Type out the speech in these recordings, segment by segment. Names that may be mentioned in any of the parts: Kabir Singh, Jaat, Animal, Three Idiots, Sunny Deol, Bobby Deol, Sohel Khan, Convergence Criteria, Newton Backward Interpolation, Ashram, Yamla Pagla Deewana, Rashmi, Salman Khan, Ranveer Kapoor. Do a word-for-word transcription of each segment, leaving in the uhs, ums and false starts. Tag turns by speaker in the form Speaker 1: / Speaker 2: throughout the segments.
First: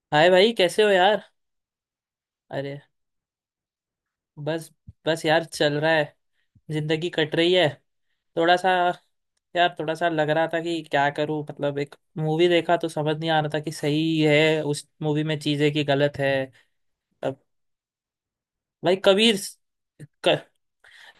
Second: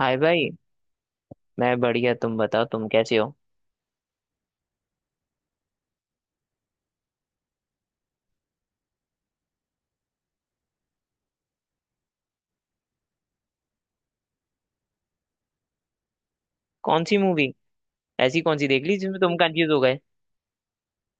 Speaker 1: हाय
Speaker 2: hi
Speaker 1: भाई।
Speaker 2: भाई, कैसे हो यार।
Speaker 1: मैं बढ़िया, तुम बताओ
Speaker 2: अरे,
Speaker 1: तुम कैसे हो।
Speaker 2: बस। बस यार, चल रहा है। जिंदगी कट रही है। थोड़ा सा यार, थोड़ा सा लग रहा था कि क्या करूं। मतलब एक मूवी देखा तो समझ नहीं आ रहा था कि सही है उस मूवी में चीजें कि गलत है।
Speaker 1: कौन सी
Speaker 2: अब
Speaker 1: मूवी? ऐसी कौन सी देख
Speaker 2: भाई
Speaker 1: ली जिसमें तुम
Speaker 2: कबीर,
Speaker 1: कंफ्यूज हो गए?
Speaker 2: क,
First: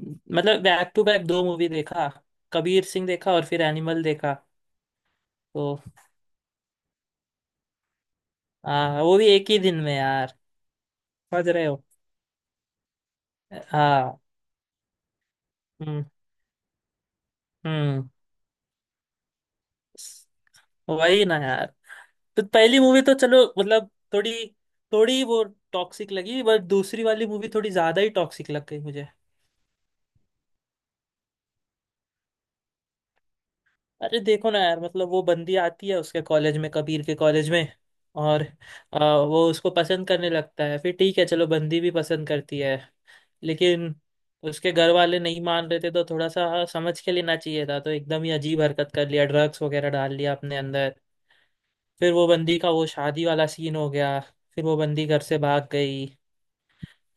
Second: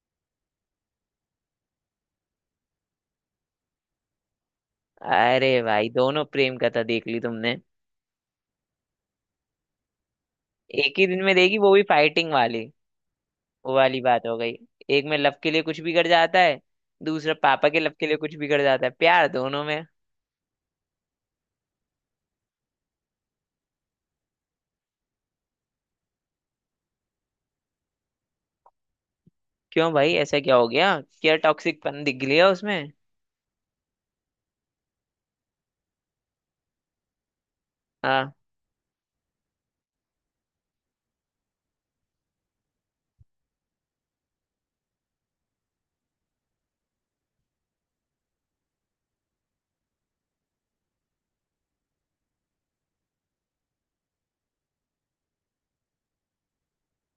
Speaker 2: मतलब बैक टू बैक दो मूवी देखा। कबीर सिंह देखा और फिर एनिमल देखा।
Speaker 1: अरे
Speaker 2: तो
Speaker 1: भाई दोनों प्रेम कथा देख ली तुमने।
Speaker 2: हाँ, वो भी एक ही दिन में यार।
Speaker 1: एक ही दिन में
Speaker 2: समझ
Speaker 1: देखी,
Speaker 2: रहे
Speaker 1: वो भी
Speaker 2: हो।
Speaker 1: फाइटिंग वाली। वो वाली
Speaker 2: हाँ।
Speaker 1: बात हो गई। एक में लव के लिए कुछ
Speaker 2: हम्म।
Speaker 1: बिगड़ जाता है, दूसरा पापा के लव के
Speaker 2: हम्म।
Speaker 1: लिए कुछ बिगड़ जाता है, प्यार दोनों में।
Speaker 2: वही ना यार। तो पहली मूवी तो चलो मतलब थोड़ी थोड़ी वो टॉक्सिक लगी, बट दूसरी वाली मूवी थोड़ी ज्यादा ही टॉक्सिक लग गई मुझे।
Speaker 1: क्यों भाई, ऐसा क्या हो गया? क्या टॉक्सिक पन दिख गया उसमें?
Speaker 2: अरे देखो ना यार, मतलब वो बंदी आती है उसके कॉलेज में, कबीर के कॉलेज में।
Speaker 1: हाँ
Speaker 2: और आ, वो उसको पसंद करने लगता है। फिर ठीक है, चलो बंदी भी पसंद करती है, लेकिन उसके घर वाले नहीं मान रहे थे। तो थोड़ा सा समझ के लेना चाहिए था, तो एकदम ही अजीब हरकत कर लिया, ड्रग्स वगैरह डाल लिया अपने अंदर। फिर वो बंदी का वो शादी वाला सीन हो गया। फिर वो बंदी घर से भाग गई।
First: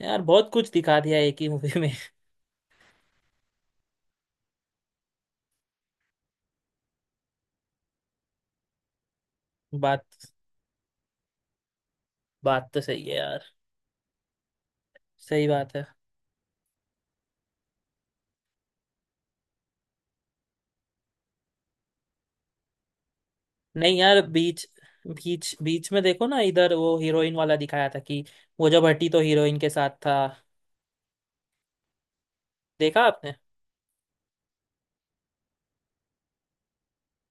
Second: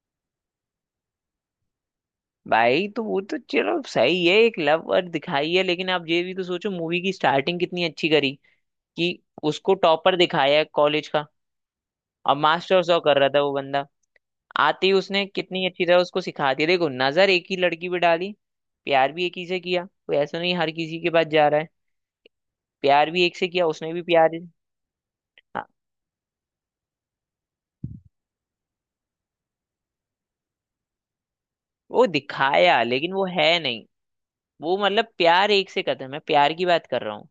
Speaker 2: यार बहुत कुछ दिखा दिया एक ही मूवी में।
Speaker 1: भाई, तो वो तो चलो सही है, एक लव और दिखाई है, लेकिन आप ये भी तो सोचो, मूवी की स्टार्टिंग कितनी अच्छी करी कि उसको
Speaker 2: बात,
Speaker 1: टॉपर दिखाया है कॉलेज का। अब
Speaker 2: बात
Speaker 1: मास्टर
Speaker 2: तो
Speaker 1: सौ
Speaker 2: सही है
Speaker 1: कर रहा था वो
Speaker 2: यार।
Speaker 1: बंदा। आती, उसने
Speaker 2: सही
Speaker 1: कितनी
Speaker 2: बात
Speaker 1: अच्छी
Speaker 2: है।
Speaker 1: तरह उसको सिखा दिया। देखो, नजर एक ही लड़की पे डाली, प्यार भी एक ही से किया, कोई ऐसा नहीं हर किसी के पास जा रहा है। प्यार भी एक से किया उसने,
Speaker 2: नहीं
Speaker 1: भी
Speaker 2: यार,
Speaker 1: प्यार।
Speaker 2: बीच बीच
Speaker 1: हाँ,
Speaker 2: बीच में देखो ना, इधर वो हीरोइन वाला दिखाया था कि वो जब हटी तो हीरोइन के साथ था।
Speaker 1: वो दिखाया
Speaker 2: देखा
Speaker 1: लेकिन वो
Speaker 2: आपने।
Speaker 1: है नहीं। वो मतलब प्यार एक से करता है, मैं प्यार की बात कर रहा हूँ।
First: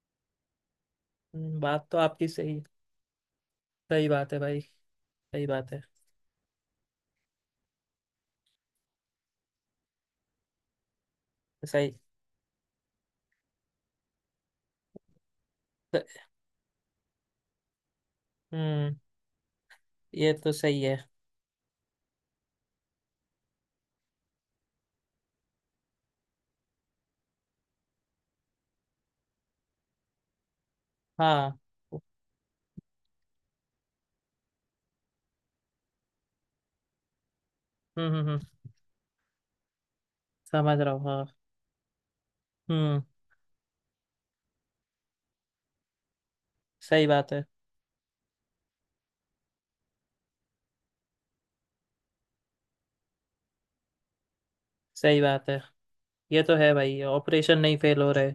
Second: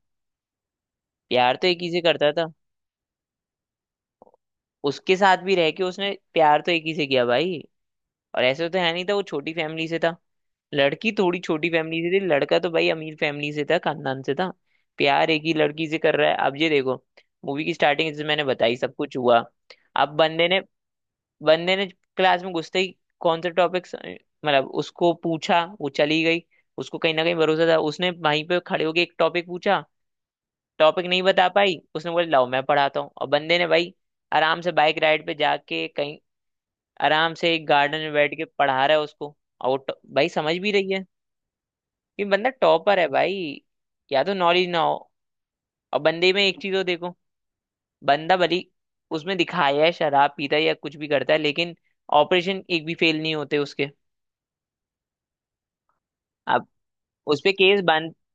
Speaker 1: प्यार
Speaker 2: हम्म,
Speaker 1: तो एक
Speaker 2: बात
Speaker 1: ही
Speaker 2: तो
Speaker 1: से
Speaker 2: आपकी
Speaker 1: करता था।
Speaker 2: सही। सही बात है भाई।
Speaker 1: उसके साथ
Speaker 2: सही
Speaker 1: भी रह
Speaker 2: बात
Speaker 1: के
Speaker 2: है।
Speaker 1: उसने प्यार तो एक ही से किया भाई। और ऐसे तो है नहीं था, वो छोटी फैमिली से था। लड़की थोड़ी छोटी
Speaker 2: सही।
Speaker 1: फैमिली से थी, लड़का तो भाई अमीर फैमिली से था, खानदान से था। प्यार एक ही लड़की से कर
Speaker 2: स-
Speaker 1: रहा है। अब ये देखो, मूवी की स्टार्टिंग जैसे मैंने बताई, सब
Speaker 2: हम्म।
Speaker 1: कुछ हुआ। अब
Speaker 2: ये
Speaker 1: बंदे
Speaker 2: तो
Speaker 1: ने
Speaker 2: सही है।
Speaker 1: बंदे ने क्लास में घुसते ही कौन सा टॉपिक, मतलब उसको पूछा, वो चली गई। उसको कहीं ना कहीं भरोसा था, उसने वहीं पे खड़े होके एक टॉपिक पूछा, टॉपिक नहीं बता
Speaker 2: हाँ।
Speaker 1: पाई, उसने बोला लाओ मैं पढ़ाता हूँ, और बंदे ने भाई आराम से बाइक राइड पे जाके कहीं, आराम से एक गार्डन
Speaker 2: हम्म
Speaker 1: में
Speaker 2: हम्म
Speaker 1: बैठ के
Speaker 2: हम्म,
Speaker 1: पढ़ा रहा है उसको, और वो ट- भाई समझ भी
Speaker 2: समझ
Speaker 1: रही
Speaker 2: रहा हूँ।
Speaker 1: है।
Speaker 2: हाँ।
Speaker 1: ये बंदा टॉपर
Speaker 2: हम्म।
Speaker 1: है भाई। या तो नॉलेज ना हो। और बंदे में एक चीज हो
Speaker 2: सही
Speaker 1: देखो,
Speaker 2: बात है।
Speaker 1: बंदा भली उसमें दिखाया है शराब पीता है या कुछ भी करता है लेकिन ऑपरेशन एक भी फेल नहीं होते उसके।
Speaker 2: सही बात है। ये तो
Speaker 1: अब
Speaker 2: है भाई,
Speaker 1: उस पे
Speaker 2: ऑपरेशन नहीं
Speaker 1: केस
Speaker 2: फेल
Speaker 1: बन,
Speaker 2: हो रहे।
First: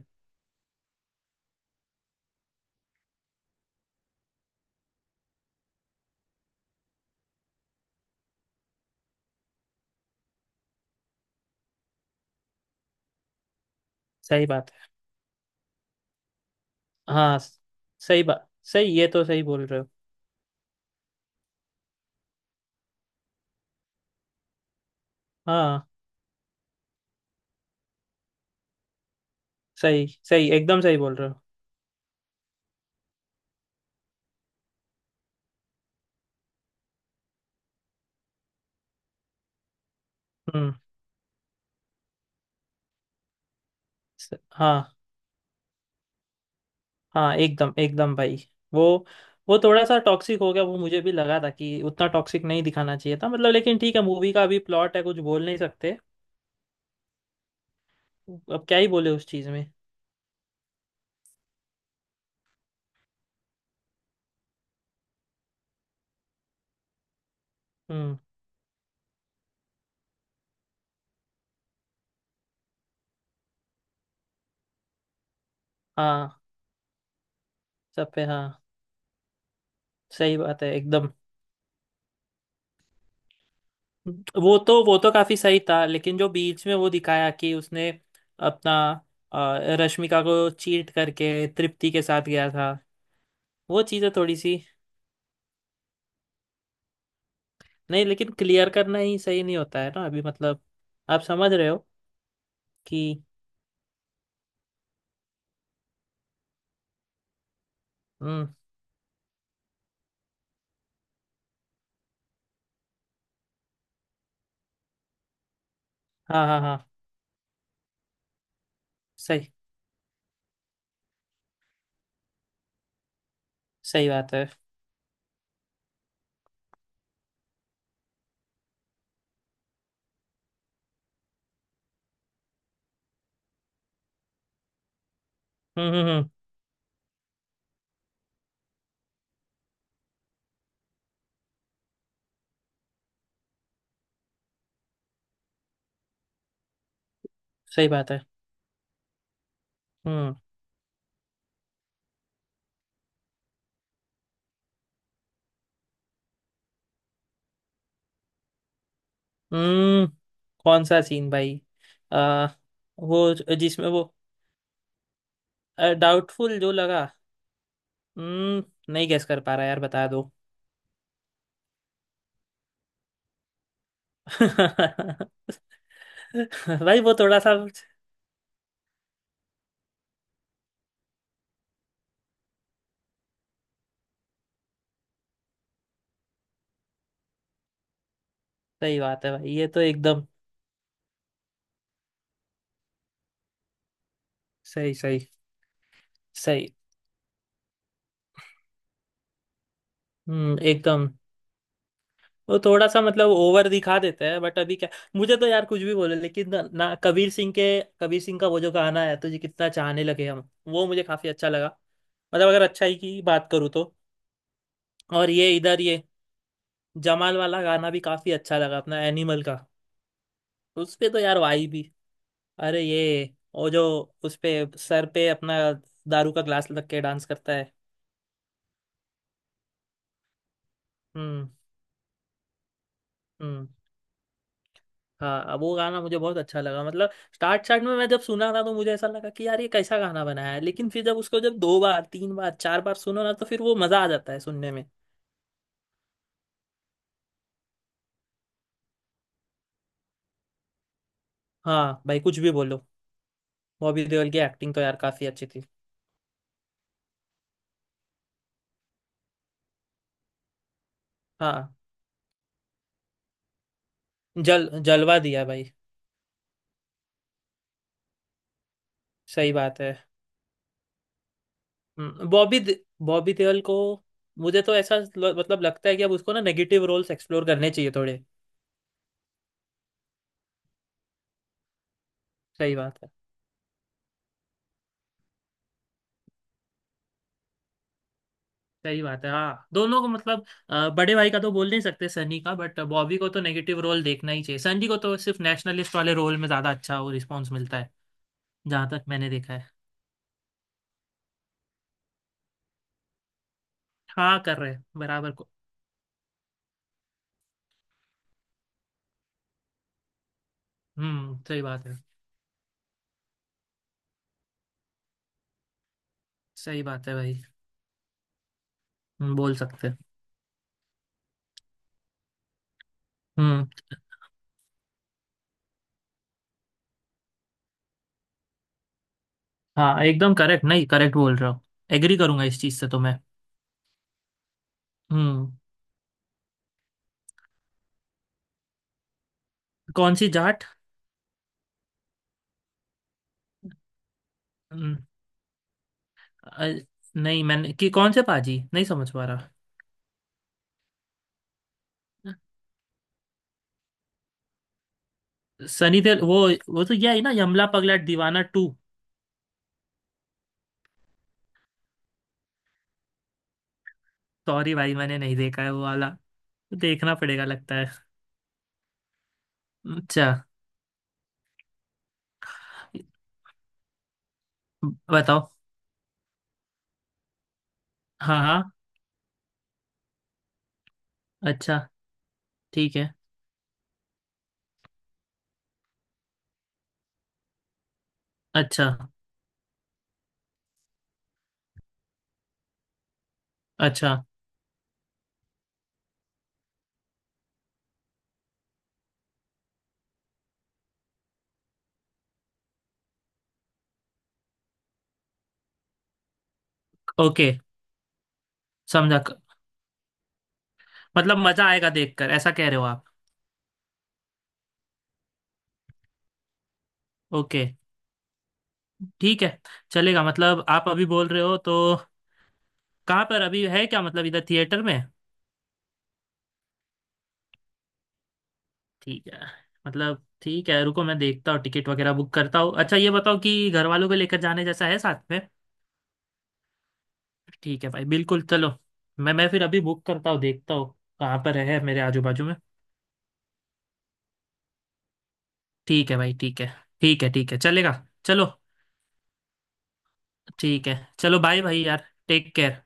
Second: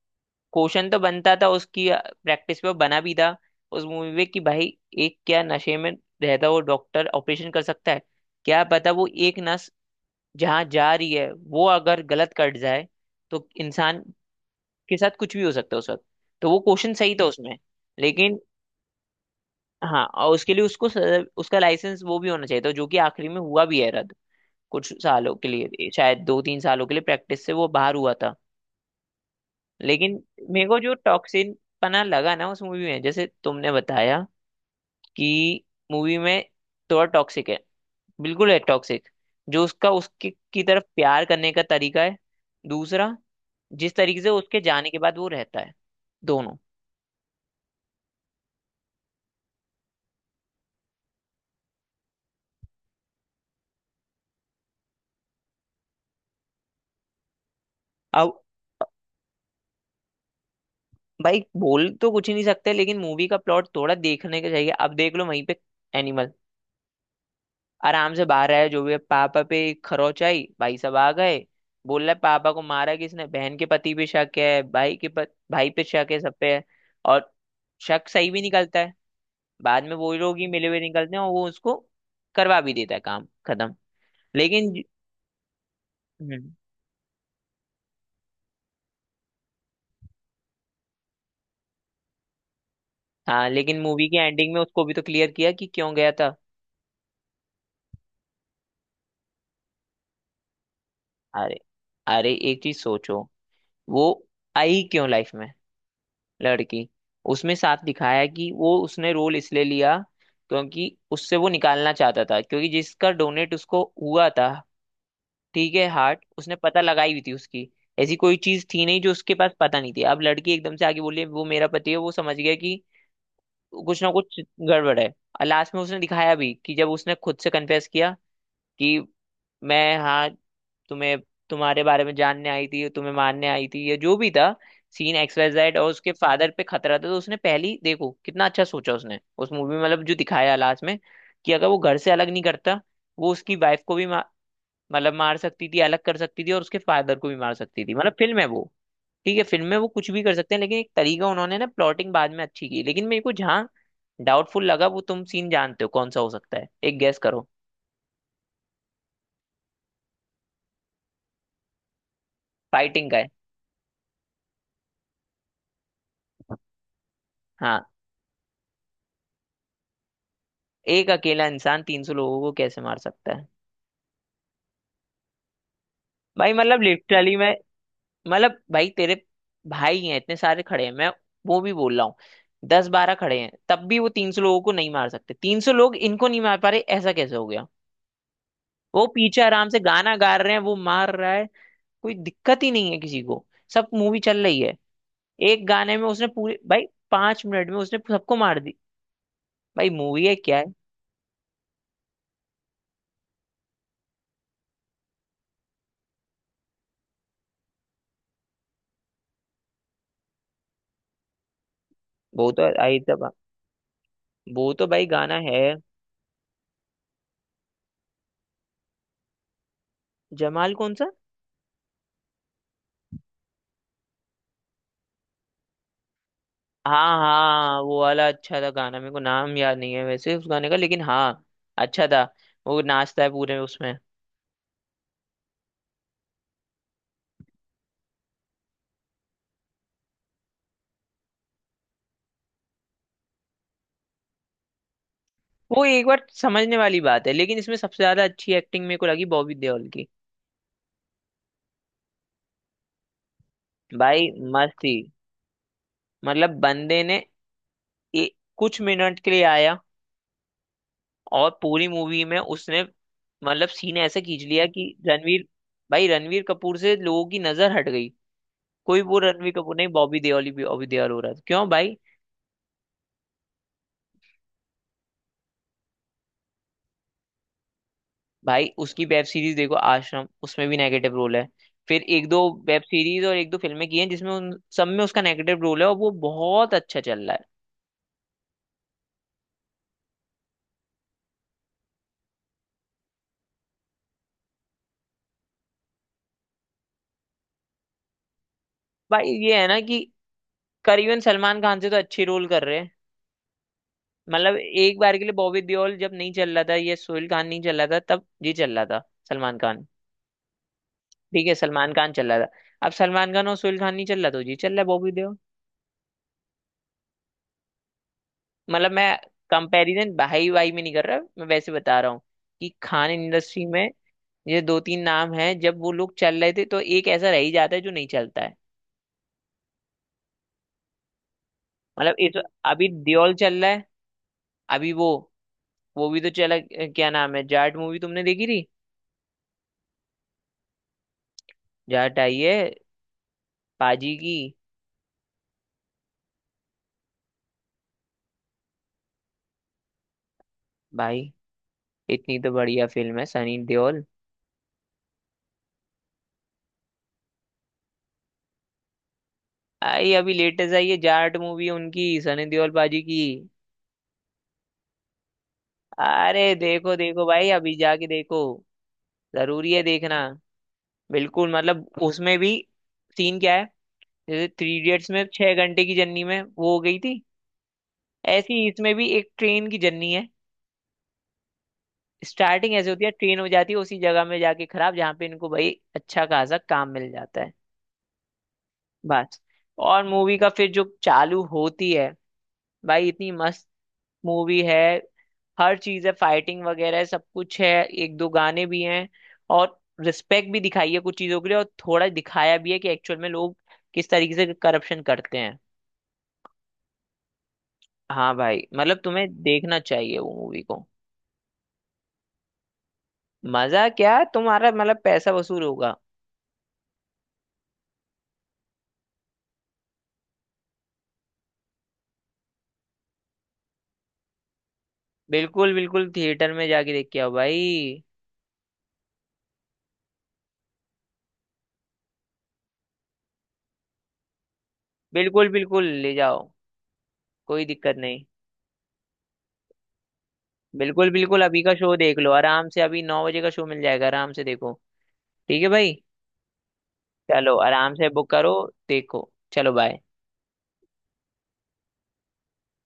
Speaker 1: क्वेश्चन तो बनता था उसकी प्रैक्टिस पे, वो बना भी था उस मूवी में कि भाई एक क्या नशे में रहता वो डॉक्टर ऑपरेशन कर सकता है? क्या पता वो एक नस जहाँ जा रही है वो अगर गलत कट जाए तो इंसान
Speaker 2: सही बात है।
Speaker 1: के साथ कुछ भी हो सकता है उस वक्त। तो वो क्वेश्चन सही था
Speaker 2: हाँ,
Speaker 1: उसमें।
Speaker 2: स- सही
Speaker 1: लेकिन
Speaker 2: बात। सही, ये तो सही बोल रहे हो।
Speaker 1: हाँ, और उसके लिए उसको स- उसका लाइसेंस वो भी होना चाहिए था, जो कि आखिरी में हुआ भी है रद्द। कुछ सालों के
Speaker 2: हाँ,
Speaker 1: लिए, शायद दो तीन सालों के लिए प्रैक्टिस से वो बाहर हुआ था।
Speaker 2: सही
Speaker 1: लेकिन
Speaker 2: सही,
Speaker 1: मेरे को
Speaker 2: एकदम
Speaker 1: जो
Speaker 2: सही बोल रहे हो।
Speaker 1: टॉक्सिन पना लगा ना उस मूवी में, जैसे तुमने बताया कि मूवी में थोड़ा टॉक्सिक है, बिल्कुल है टॉक्सिक, जो उसका उसकी की
Speaker 2: हम्म।
Speaker 1: तरफ प्यार करने का तरीका है। दूसरा, जिस तरीके से
Speaker 2: स-
Speaker 1: उसके जाने
Speaker 2: हाँ।
Speaker 1: के बाद वो रहता है, दोनों।
Speaker 2: हाँ एकदम, एकदम भाई। वो वो थोड़ा सा टॉक्सिक हो गया, वो मुझे भी लगा था कि उतना टॉक्सिक नहीं दिखाना चाहिए था, मतलब। लेकिन ठीक है, मूवी का अभी प्लॉट है, कुछ बोल नहीं सकते।
Speaker 1: अब
Speaker 2: अब क्या ही बोले उस चीज़ में।
Speaker 1: भाई बोल तो कुछ ही नहीं सकते, लेकिन मूवी का प्लॉट थोड़ा देखने का चाहिए। अब देख लो वहीं पे एनिमल, आराम
Speaker 2: हम्म।
Speaker 1: से बाहर आया जो भी है, पापा पे खरोच आई, भाई साहब आ गए। बोल रहा है पापा को मारा किसने, बहन के पति पे शक है, भाई के पत, भाई पे शक है, सब
Speaker 2: हाँ
Speaker 1: पे है। और शक
Speaker 2: सब पे,
Speaker 1: सही भी
Speaker 2: हाँ।
Speaker 1: निकलता है, बाद में वो लोग
Speaker 2: सही
Speaker 1: ही
Speaker 2: बात
Speaker 1: मिले
Speaker 2: है
Speaker 1: हुए
Speaker 2: एकदम।
Speaker 1: निकलते हैं, और वो उसको करवा भी देता है, काम खत्म।
Speaker 2: वो
Speaker 1: लेकिन
Speaker 2: तो, वो तो काफी सही था, लेकिन जो
Speaker 1: हम्म,
Speaker 2: बीच में वो दिखाया कि उसने अपना अ, रश्मिका को चीट करके तृप्ति के साथ गया था।
Speaker 1: हाँ लेकिन
Speaker 2: वो
Speaker 1: मूवी
Speaker 2: चीज़ें
Speaker 1: की
Speaker 2: थोड़ी
Speaker 1: एंडिंग
Speaker 2: सी,
Speaker 1: में उसको भी तो क्लियर किया कि क्यों गया था।
Speaker 2: नहीं, लेकिन क्लियर करना ही सही नहीं होता है ना अभी, मतलब। आप समझ
Speaker 1: अरे,
Speaker 2: रहे हो
Speaker 1: अरे एक चीज सोचो,
Speaker 2: कि।
Speaker 1: वो आई क्यों लाइफ में लड़की, उसमें साफ दिखाया है कि
Speaker 2: हम्म।
Speaker 1: वो उसने रोल इसलिए लिया क्योंकि उससे वो निकालना चाहता था क्योंकि जिसका डोनेट उसको हुआ था, ठीक है, हार्ट
Speaker 2: हाँ
Speaker 1: उसने
Speaker 2: हाँ हाँ।
Speaker 1: पता लगाई हुई थी उसकी। ऐसी कोई चीज थी नहीं जो उसके पास
Speaker 2: सही।
Speaker 1: पता नहीं थी। अब लड़की एकदम से आगे बोली वो मेरा पति है, वो समझ गया कि कुछ ना
Speaker 2: सही बात
Speaker 1: कुछ
Speaker 2: है।
Speaker 1: गड़बड़ है। और लास्ट में उसने दिखाया भी कि जब उसने खुद से कन्फेस किया कि मैं हाँ तुम्हें, तुम्हारे बारे में जानने आई थी, तुम्हें मारने आई थी, या जो भी था सीन एक्स वाई जेड, और
Speaker 2: हम्म हम्म
Speaker 1: उसके
Speaker 2: हम्म,
Speaker 1: फादर पे खतरा था, तो उसने पहली, देखो कितना अच्छा सोचा उसने उस मूवी में, मतलब जो दिखाया लास्ट में कि अगर वो घर से अलग नहीं करता, वो उसकी वाइफ को भी मा, मतलब मार सकती थी, अलग कर सकती थी, और उसके फादर को भी मार सकती
Speaker 2: सही
Speaker 1: थी।
Speaker 2: बात
Speaker 1: मतलब
Speaker 2: है।
Speaker 1: फिल्म है वो, ठीक है, फिल्म में वो कुछ भी कर
Speaker 2: हम्म।
Speaker 1: सकते हैं, लेकिन एक तरीका उन्होंने ना प्लॉटिंग बाद में अच्छी की। लेकिन मेरे को जहाँ डाउटफुल लगा, वो तुम सीन जानते हो कौन सा हो सकता है? एक गेस करो,
Speaker 2: हम्म। कौन सा सीन भाई। आ,
Speaker 1: फाइटिंग का है।
Speaker 2: वो ज- जिसमें वो डाउटफुल जो लगा।
Speaker 1: हाँ।
Speaker 2: हम्म, नहीं गेस कर पा रहा यार, बता दो।
Speaker 1: एक अकेला इंसान तीन सौ लोगों को कैसे मार सकता है? भाई मतलब
Speaker 2: भाई वो
Speaker 1: लिटरली,
Speaker 2: थोड़ा
Speaker 1: मैं
Speaker 2: सा।
Speaker 1: मतलब भाई, तेरे भाई हैं, इतने सारे खड़े हैं, मैं वो भी बोल रहा हूँ, दस बारह खड़े हैं, तब भी वो तीन सौ लोगों को नहीं मार सकते, तीन सौ लोग इनको नहीं मार पा रहे, ऐसा कैसे हो गया?
Speaker 2: सही
Speaker 1: वो
Speaker 2: बात है
Speaker 1: पीछे
Speaker 2: भाई, ये
Speaker 1: आराम से
Speaker 2: तो
Speaker 1: गाना
Speaker 2: एकदम।
Speaker 1: गा रहे हैं, वो मार रहा है, कोई दिक्कत ही नहीं है किसी को, सब मूवी चल रही है।
Speaker 2: सही सही
Speaker 1: एक गाने में उसने पूरे
Speaker 2: सही।
Speaker 1: भाई, पांच मिनट में उसने सबको मार दी। भाई मूवी है क्या
Speaker 2: हम्म
Speaker 1: है।
Speaker 2: एकदम। वो थोड़ा सा मतलब ओवर दिखा देते हैं बट अभी क्या। मुझे तो यार कुछ भी बोले, लेकिन ना, ना कबीर सिंह के, कबीर सिंह का वो जो गाना है तुझे कितना चाहने लगे हम, वो मुझे काफी अच्छा लगा। मतलब
Speaker 1: वो
Speaker 2: अगर
Speaker 1: तो
Speaker 2: अच्छाई
Speaker 1: आई
Speaker 2: की
Speaker 1: था,
Speaker 2: बात करूँ तो।
Speaker 1: वो तो भाई
Speaker 2: और
Speaker 1: गाना
Speaker 2: ये
Speaker 1: है।
Speaker 2: इधर ये जमाल वाला गाना भी काफी अच्छा लगा अपना एनिमल का।
Speaker 1: जमाल कौन
Speaker 2: उस
Speaker 1: सा?
Speaker 2: पे तो यार वाई भी। अरे ये, वो जो उस पे सर पे अपना दारू का ग्लास रख के
Speaker 1: हाँ
Speaker 2: डांस करता है।
Speaker 1: हाँ वो वाला अच्छा था गाना, मेरे को नाम याद नहीं है वैसे उस गाने का, लेकिन हाँ
Speaker 2: हम्म।
Speaker 1: अच्छा था। वो नाचता है पूरे
Speaker 2: हम्म।
Speaker 1: उसमें।
Speaker 2: हाँ, अब वो गाना मुझे बहुत अच्छा लगा, मतलब। स्टार्ट स्टार्ट में मैं जब सुना था तो मुझे ऐसा लगा कि यार ये कैसा गाना बनाया है, लेकिन फिर जब उसको जब दो बार तीन बार चार बार सुनो ना, तो फिर वो मजा आ जाता है सुनने में।
Speaker 1: वो एक बार समझने वाली बात है, लेकिन इसमें सबसे ज्यादा अच्छी एक्टिंग मेरे को लगी बॉबी देओल की।
Speaker 2: हाँ भाई, कुछ भी बोलो, बॉबी
Speaker 1: भाई
Speaker 2: देओल की
Speaker 1: मस्त
Speaker 2: एक्टिंग तो
Speaker 1: थी।
Speaker 2: यार काफी अच्छी थी।
Speaker 1: मतलब बंदे ने ए, कुछ मिनट के लिए आया और
Speaker 2: हाँ,
Speaker 1: पूरी मूवी में उसने, मतलब सीन ऐसे खींच लिया
Speaker 2: जल
Speaker 1: कि
Speaker 2: जलवा दिया
Speaker 1: रणवीर,
Speaker 2: भाई।
Speaker 1: भाई रणवीर कपूर से लोगों की नजर हट गई। कोई वो
Speaker 2: सही
Speaker 1: रणवीर कपूर
Speaker 2: बात
Speaker 1: नहीं,
Speaker 2: है।
Speaker 1: बॉबी देओल ही बॉबी देओल हो रहा था। क्यों भाई,
Speaker 2: हम्म, बॉबी दे- बॉबी देओल को मुझे तो ऐसा ल- मतलब लगता है कि अब उसको ना नेगेटिव रोल्स एक्सप्लोर करने चाहिए थोड़े।
Speaker 1: भाई उसकी वेब सीरीज देखो आश्रम, उसमें भी नेगेटिव रोल है। फिर एक दो
Speaker 2: सही
Speaker 1: वेब
Speaker 2: बात है।
Speaker 1: सीरीज और एक दो फिल्में की हैं जिसमें उन सब में उसका नेगेटिव रोल है, और वो बहुत अच्छा चल रहा है।
Speaker 2: सही बात है, हाँ दोनों को मतलब, अ, बड़े भाई का तो बोल नहीं सकते, सनी का, बट बॉबी को तो नेगेटिव रोल देखना ही चाहिए। सनी को तो सिर्फ नेशनलिस्ट वाले रोल में ज्यादा अच्छा वो रिस्पॉन्स मिलता है, जहां तक
Speaker 1: भाई
Speaker 2: मैंने देखा
Speaker 1: ये
Speaker 2: है।
Speaker 1: है ना कि करीबन सलमान खान से तो अच्छे रोल कर रहे हैं।
Speaker 2: हाँ,
Speaker 1: मतलब
Speaker 2: कर रहे हैं,
Speaker 1: एक बार के लिए
Speaker 2: बराबर को।
Speaker 1: बॉबी देओल जब नहीं चल रहा था, ये सोहेल खान नहीं चल रहा था, तब ये चल रहा था सलमान खान।
Speaker 2: हम्म,
Speaker 1: ठीक है
Speaker 2: सही बात
Speaker 1: सलमान
Speaker 2: है।
Speaker 1: खान चल रहा था। अब सलमान खान और सोहेल खान नहीं चल रहा तो जी चल रहा है बॉबी देओल।
Speaker 2: सही बात है भाई।
Speaker 1: मतलब मैं
Speaker 2: हम्म, बोल सकते हैं।
Speaker 1: कंपैरिजन भाई भाई में नहीं कर रहा, मैं वैसे बता रहा हूँ कि खान इंडस्ट्री
Speaker 2: हम्म।
Speaker 1: में ये दो तीन नाम हैं, जब वो लोग चल रहे थे तो एक ऐसा रह ही जाता है जो नहीं चलता है।
Speaker 2: हाँ एकदम करेक्ट, नहीं करेक्ट बोल रहा हूँ।
Speaker 1: मतलब
Speaker 2: एग्री
Speaker 1: इस,
Speaker 2: करूंगा इस चीज
Speaker 1: अभी
Speaker 2: से तो मैं।
Speaker 1: दियोल चल रहा है, अभी वो
Speaker 2: हम्म।
Speaker 1: वो भी तो चला अ, क्या नाम है, जाट मूवी तुमने देखी थी?
Speaker 2: कौन सी जाट।
Speaker 1: जाट आई है पाजी की।
Speaker 2: हम्म, अ, नहीं मैंने, कि कौन से पाजी नहीं समझ पा रहा।
Speaker 1: भाई इतनी तो बढ़िया फिल्म है सनी देओल।
Speaker 2: सनी देओल, वो वो तो यह है ना, यमला पगला दीवाना टू।
Speaker 1: आई, अभी लेटेस्ट आई है जाट मूवी उनकी, सनी देओल पाजी की।
Speaker 2: सॉरी भाई, मैंने नहीं देखा है वो वाला,
Speaker 1: अरे
Speaker 2: तो
Speaker 1: देखो
Speaker 2: देखना
Speaker 1: देखो
Speaker 2: पड़ेगा
Speaker 1: भाई, अभी
Speaker 2: लगता है।
Speaker 1: जाके देखो, जरूरी है देखना।
Speaker 2: अच्छा।
Speaker 1: बिल्कुल, मतलब उसमें भी सीन क्या है, जैसे थ्री इडियट्स में
Speaker 2: बताओ।
Speaker 1: छह घंटे की जर्नी में वो हो गई थी,
Speaker 2: हाँ
Speaker 1: ऐसी
Speaker 2: हाँ।
Speaker 1: ही इसमें भी एक ट्रेन की जर्नी है।
Speaker 2: अच्छा।
Speaker 1: स्टार्टिंग ऐसे
Speaker 2: ठीक
Speaker 1: होती है,
Speaker 2: है।
Speaker 1: ट्रेन हो जाती है उसी जगह में जाके खराब, जहाँ पे इनको भाई अच्छा खासा काम मिल जाता है।
Speaker 2: अच्छा।
Speaker 1: बस, और मूवी का फिर जो चालू होती है, भाई इतनी मस्त
Speaker 2: अच्छा।
Speaker 1: मूवी है, हर चीज है, फाइटिंग वगैरह है, सब कुछ है, एक दो गाने भी हैं, और रिस्पेक्ट भी दिखाई है कुछ चीजों के लिए, और थोड़ा दिखाया भी है कि एक्चुअल में लोग किस तरीके से करप्शन करते हैं।
Speaker 2: ओके।
Speaker 1: हाँ भाई, मतलब
Speaker 2: समझा,
Speaker 1: तुम्हें देखना चाहिए वो मूवी को।
Speaker 2: मतलब मजा आएगा देखकर ऐसा कह रहे हो आप।
Speaker 1: मजा क्या, तुम्हारा मतलब पैसा वसूल होगा।
Speaker 2: ओके, ठीक है। चलेगा, मतलब आप अभी बोल रहे हो तो। कहाँ पर अभी है क्या, मतलब इधर थिएटर में।
Speaker 1: बिल्कुल बिल्कुल थिएटर में जाके देख के आओ भाई।
Speaker 2: ठीक है, मतलब ठीक है, रुको मैं देखता हूँ टिकट वगैरह बुक करता हूँ। अच्छा ये बताओ कि घर वालों को लेकर जाने जैसा है साथ में।
Speaker 1: बिल्कुल बिल्कुल ले जाओ, कोई
Speaker 2: ठीक है
Speaker 1: दिक्कत
Speaker 2: भाई,
Speaker 1: नहीं।
Speaker 2: बिल्कुल चलो। मैं मैं फिर अभी बुक करता हूँ, देखता हूँ।
Speaker 1: बिल्कुल
Speaker 2: कहाँ
Speaker 1: बिल्कुल
Speaker 2: पर
Speaker 1: अभी का
Speaker 2: है
Speaker 1: शो
Speaker 2: मेरे
Speaker 1: देख
Speaker 2: आजू
Speaker 1: लो
Speaker 2: बाजू में।
Speaker 1: आराम से, अभी नौ बजे का शो मिल जाएगा, आराम से देखो। ठीक है भाई,
Speaker 2: ठीक है भाई, ठीक है। ठीक है। ठीक
Speaker 1: चलो
Speaker 2: है, चलेगा।
Speaker 1: आराम से बुक
Speaker 2: चलो।
Speaker 1: करो। देखो, चलो, बाय।
Speaker 2: ठीक है। चलो बाय भाई, यार टेक केयर।